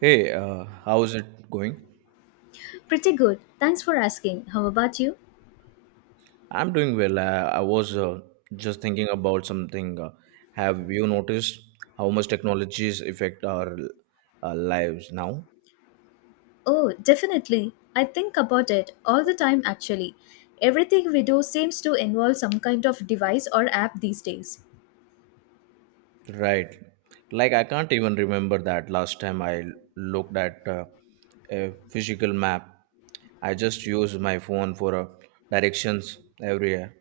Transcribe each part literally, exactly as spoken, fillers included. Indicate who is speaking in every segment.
Speaker 1: Hey, uh, how is it going?
Speaker 2: Pretty good. Thanks for asking. How about you?
Speaker 1: I'm doing well. I, I was uh, just thinking about something. Uh, have you noticed how much technologies affect our uh, lives now?
Speaker 2: Oh, definitely. I think about it all the time actually. Everything we do seems to involve some kind of device or app these days.
Speaker 1: Right. Like, I can't even remember that last time I looked at uh, a physical map. I just use my phone for uh, directions everywhere.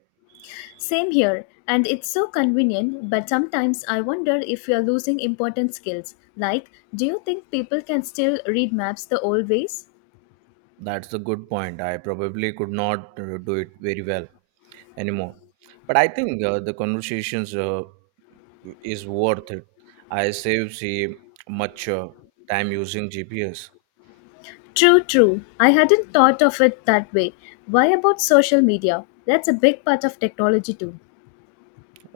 Speaker 2: Same here, and it's so convenient, but sometimes I wonder if we are losing important skills. Like, do you think people can still read maps the old ways?
Speaker 1: That's a good point. I probably could not uh, do it very well anymore. But I think uh, the conversations uh, is worth it. I save see much uh, time using G P S.
Speaker 2: True, true. I hadn't thought of it that way. Why about social media? That's a big part of technology too.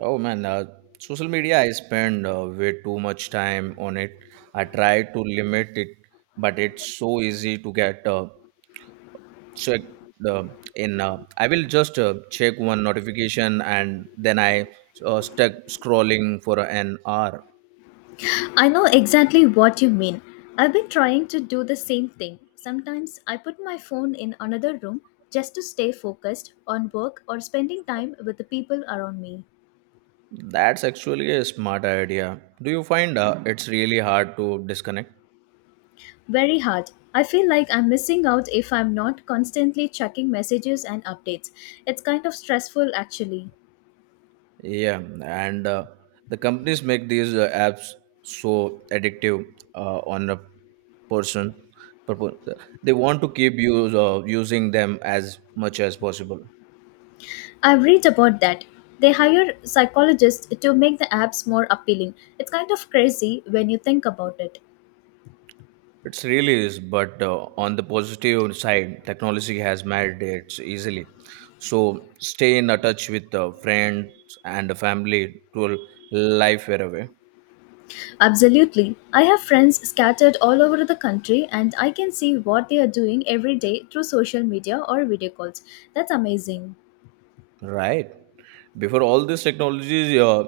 Speaker 1: Oh man, uh, social media I spend uh, way too much time on it. I try to limit it, but it's so easy to get uh, checked uh, in. Uh, I will just uh, check one notification and then I uh, stuck scrolling for an hour.
Speaker 2: I know exactly what you mean. I've been trying to do the same thing. Sometimes I put my phone in another room just to stay focused on work or spending time with the people around me.
Speaker 1: That's actually a smart idea. Do you find uh, it's really hard to disconnect?
Speaker 2: Very hard. I feel like I'm missing out if I'm not constantly checking messages and updates. It's kind of stressful actually.
Speaker 1: Yeah, and uh, the companies make these uh, apps so addictive uh, on a person. purpo- They want to keep you uh, using them as much as possible.
Speaker 2: I've read about that. They hire psychologists to make the apps more appealing. It's kind of crazy when you think about it.
Speaker 1: It's really is, but uh, on the positive side, technology has made it easily. So stay in a touch with uh, friends and the family to life far away.
Speaker 2: Absolutely. I have friends scattered all over the country and I can see what they are doing every day through social media or video calls. That's amazing.
Speaker 1: Right. Before all these technologies, uh,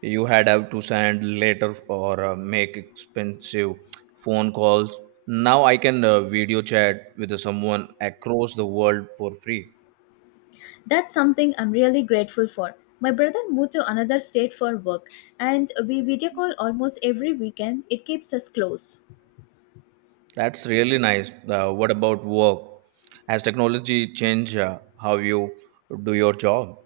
Speaker 1: you had have to send letter or uh, make expensive phone calls. Now I can uh, video chat with someone across the world for free.
Speaker 2: That's something I'm really grateful for. My brother moved to another state for work and we video call almost every weekend. It keeps us close.
Speaker 1: That's really nice. Uh, what about work? Has technology changed uh, how you do your job?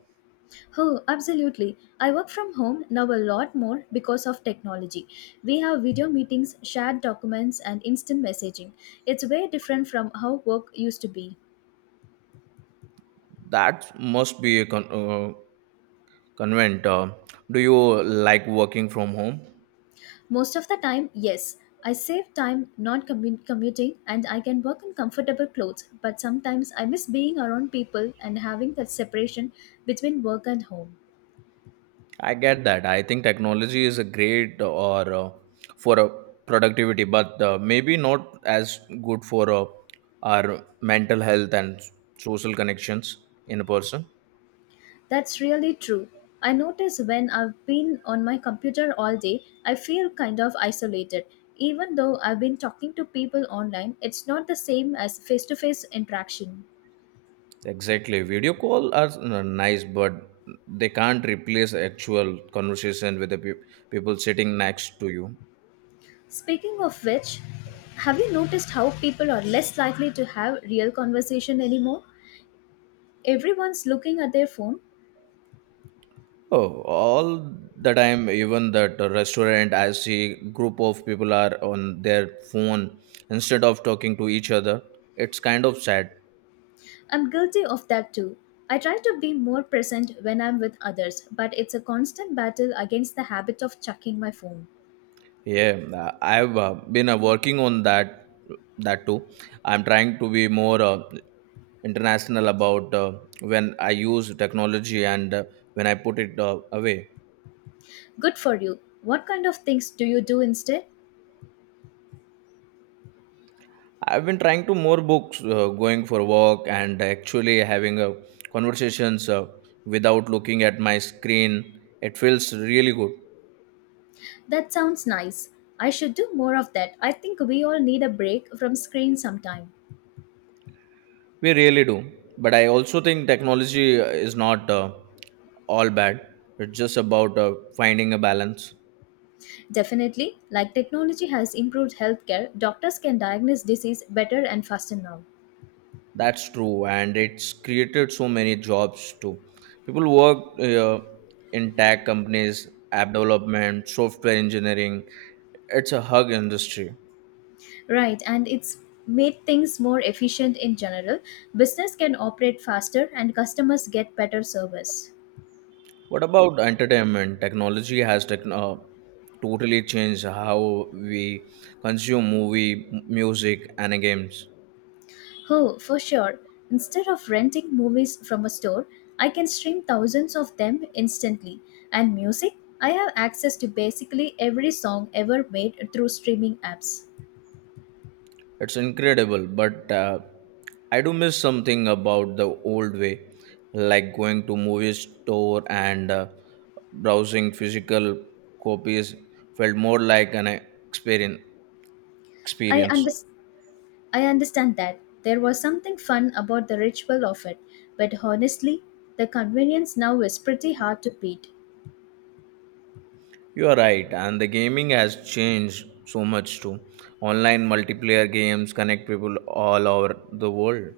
Speaker 2: Oh, absolutely. I work from home now a lot more because of technology. We have video meetings, shared documents, and instant messaging. It's way different from how work used to be.
Speaker 1: That must be a con- uh, convent. Uh, do you like working from home?
Speaker 2: Most of the time, yes. I save time not commu- commuting and I can work in comfortable clothes, but sometimes I miss being around people and having that separation between work and home.
Speaker 1: I get that. I think technology is a great or uh, for a productivity, but uh, maybe not as good for uh, our mental health and social connections in person.
Speaker 2: That's really true. I notice when I've been on my computer all day, I feel kind of isolated. Even though I've been talking to people online, it's not the same as face to face interaction.
Speaker 1: Exactly. Video call are uh, nice, but they can't replace actual conversation with the peop people sitting next to you.
Speaker 2: Speaking of which, have you noticed how people are less likely to have real conversation anymore? Everyone's looking at their phone.
Speaker 1: Oh, all the time, even that restaurant, I see group of people are on their phone instead of talking to each other. It's kind of sad.
Speaker 2: I'm guilty of that too. I try to be more present when I'm with others, but it's a constant battle against the habit of chucking my phone.
Speaker 1: Yeah, uh, I've uh, been uh, working on that that too. I'm trying to be more uh, international about uh, when I use technology and uh, when I put it uh, away.
Speaker 2: Good for you. What kind of things do you do instead?
Speaker 1: I've been trying to more books, uh, going for walk, and actually having uh, conversations uh, without looking at my screen. It feels really good.
Speaker 2: That sounds nice. I should do more of that. I think we all need a break from screen sometime.
Speaker 1: We really do. But I also think technology is not uh, all bad. It's just about uh, finding a balance.
Speaker 2: Definitely, like technology has improved healthcare, doctors can diagnose disease better and faster now.
Speaker 1: That's true, and it's created so many jobs too. People work uh, in tech companies, app development, software engineering. It's a hug industry.
Speaker 2: Right, and it's made things more efficient in general. Business can operate faster and customers get better service.
Speaker 1: What about entertainment? Technology has techn uh, totally changed how we consume movie, m- music, and games.
Speaker 2: Oh, for sure. Instead of renting movies from a store, I can stream thousands of them instantly. And music, I have access to basically every song ever made through streaming apps.
Speaker 1: It's incredible, but uh, I do miss something about the old way, like going to movie store and uh, browsing physical copies felt more like an experience.
Speaker 2: I
Speaker 1: Experience.
Speaker 2: unders I understand that there was something fun about the ritual of it, but honestly, the convenience now is pretty hard to beat.
Speaker 1: You are right, and the gaming has changed so much too. Online multiplayer games connect people all over the world.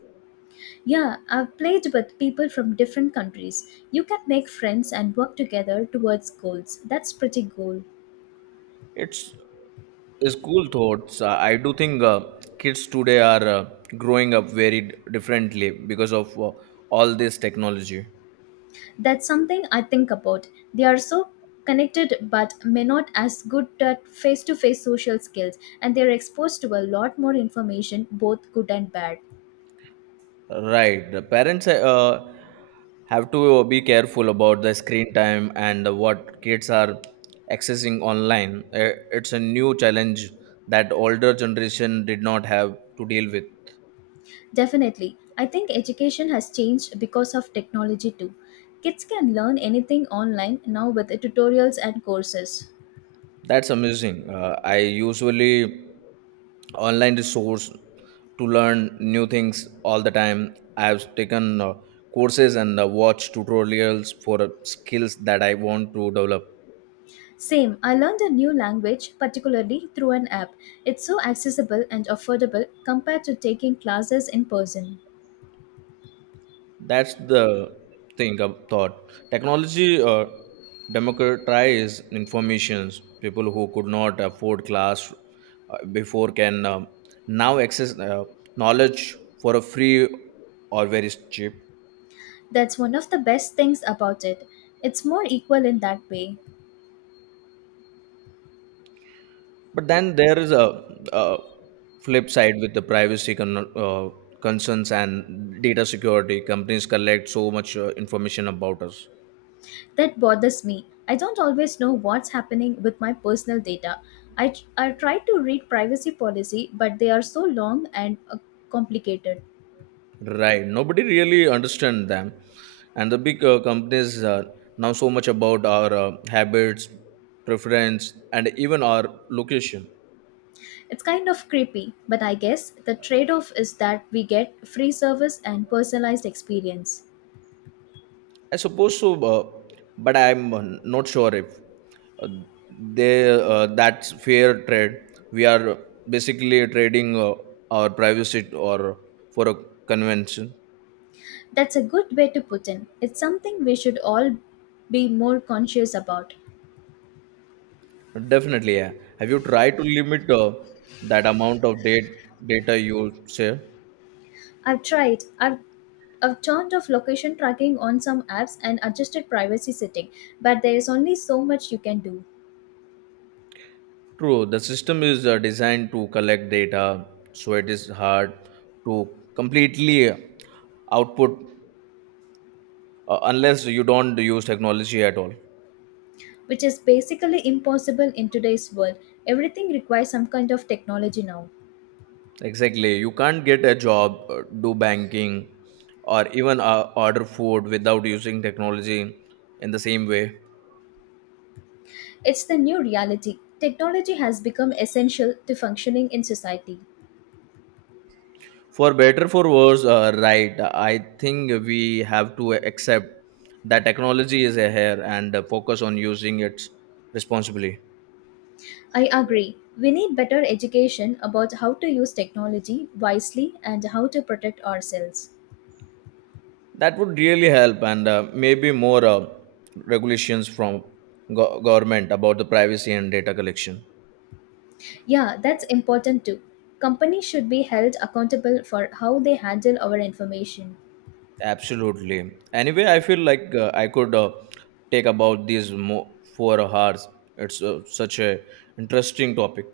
Speaker 2: Yeah, I've played with people from different countries. You can make friends and work together towards goals. That's pretty cool.
Speaker 1: It's School thoughts. Uh, I do think uh, kids today are uh, growing up very d- differently because of uh, all this technology.
Speaker 2: That's something I think about. They are so connected but may not as good at face-to-face social skills and they're exposed to a lot more information both good and bad.
Speaker 1: Right. The parents uh, have to uh, be careful about the screen time and what kids are accessing online. Uh, It's a new challenge that older generation did not have to deal with.
Speaker 2: Definitely. I think education has changed because of technology too. Kids can learn anything online now with tutorials and courses.
Speaker 1: That's amazing. Uh, I usually online resource to learn new things all the time. I have taken uh, courses and uh, watched tutorials for uh, skills that I want to develop.
Speaker 2: Same, I learned a new language, particularly through an app. It's so accessible and affordable compared to taking classes in person.
Speaker 1: That's the thing I thought. Technology uh, democratizes informations. People who could not afford class uh, before can um now access uh, knowledge for a free or very cheap.
Speaker 2: That's one of the best things about it. It's more equal in that way.
Speaker 1: But then there is a, a flip side with the privacy con- uh, concerns and data security. Companies collect so much uh, information about us.
Speaker 2: That bothers me. I don't always know what's happening with my personal data. I, I try to read privacy policy, but they are so long and uh, complicated.
Speaker 1: Right. Nobody really understand them, and the big uh, companies uh, now so much about our uh, habits, preference, and even our location.
Speaker 2: It's kind of creepy, but I guess the trade off is that we get free service and personalized experience.
Speaker 1: I suppose so, uh, but I'm uh, not sure if uh, they uh, that's fair trade. We are basically trading uh, our privacy or for a convention.
Speaker 2: That's a good way to put in. It's something we should all be more conscious about.
Speaker 1: Definitely, yeah. Have you tried to limit uh, that amount of date, data you share?
Speaker 2: I've tried. I've I've turned off location tracking on some apps and adjusted privacy setting, but there is only so much you can do,
Speaker 1: True, the system is uh, designed to collect data, so it is hard to completely output uh, unless you don't use technology at all.
Speaker 2: which is basically impossible in today's world. Everything requires some kind of technology now.
Speaker 1: Exactly. You can't get a job, uh, do banking, or even uh, order food without using technology in the same way.
Speaker 2: It's the new reality. Technology has become essential to functioning in society.
Speaker 1: For better, for worse, uh, right, I think we have to accept that technology is here and uh, focus on using it responsibly.
Speaker 2: I agree. We need better education about how to use technology wisely and how to protect ourselves.
Speaker 1: That would really help, and uh, maybe more uh, regulations from go- government about the privacy and data collection.
Speaker 2: Yeah, that's important too. Companies should be held accountable for how they handle our information.
Speaker 1: Absolutely. Anyway, I feel like uh, I could uh, take about these mo- four hours. It's uh, such a interesting topic.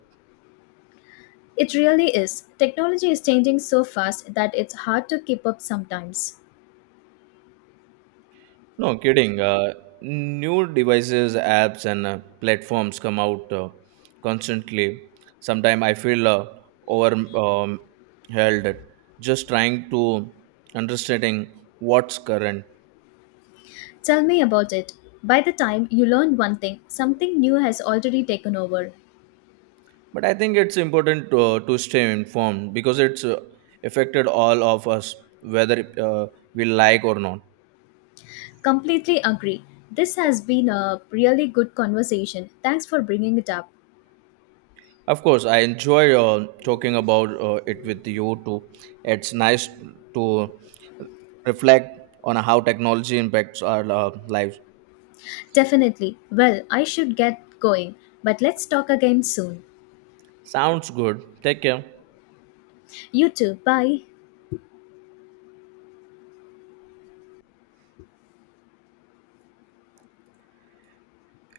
Speaker 2: It really is. Technology is changing so fast that it's hard to keep up sometimes.
Speaker 1: No kidding. Uh, new devices, apps, and uh, platforms come out uh, constantly. Sometimes I feel uh, over um, held. Just trying to understanding what's current.
Speaker 2: Tell me about it. By the time you learn one thing, something new has already taken over.
Speaker 1: But I think it's important to, to stay informed because it's uh, affected all of us whether uh, we like or not.
Speaker 2: Completely agree. This has been a really good conversation. Thanks for bringing it up.
Speaker 1: Of course I enjoy uh, talking about uh, it with you too. It's nice to reflect on how technology impacts our uh, lives.
Speaker 2: Definitely. Well, I should get going, but let's talk again soon.
Speaker 1: Sounds good, take care.
Speaker 2: You too. Bye.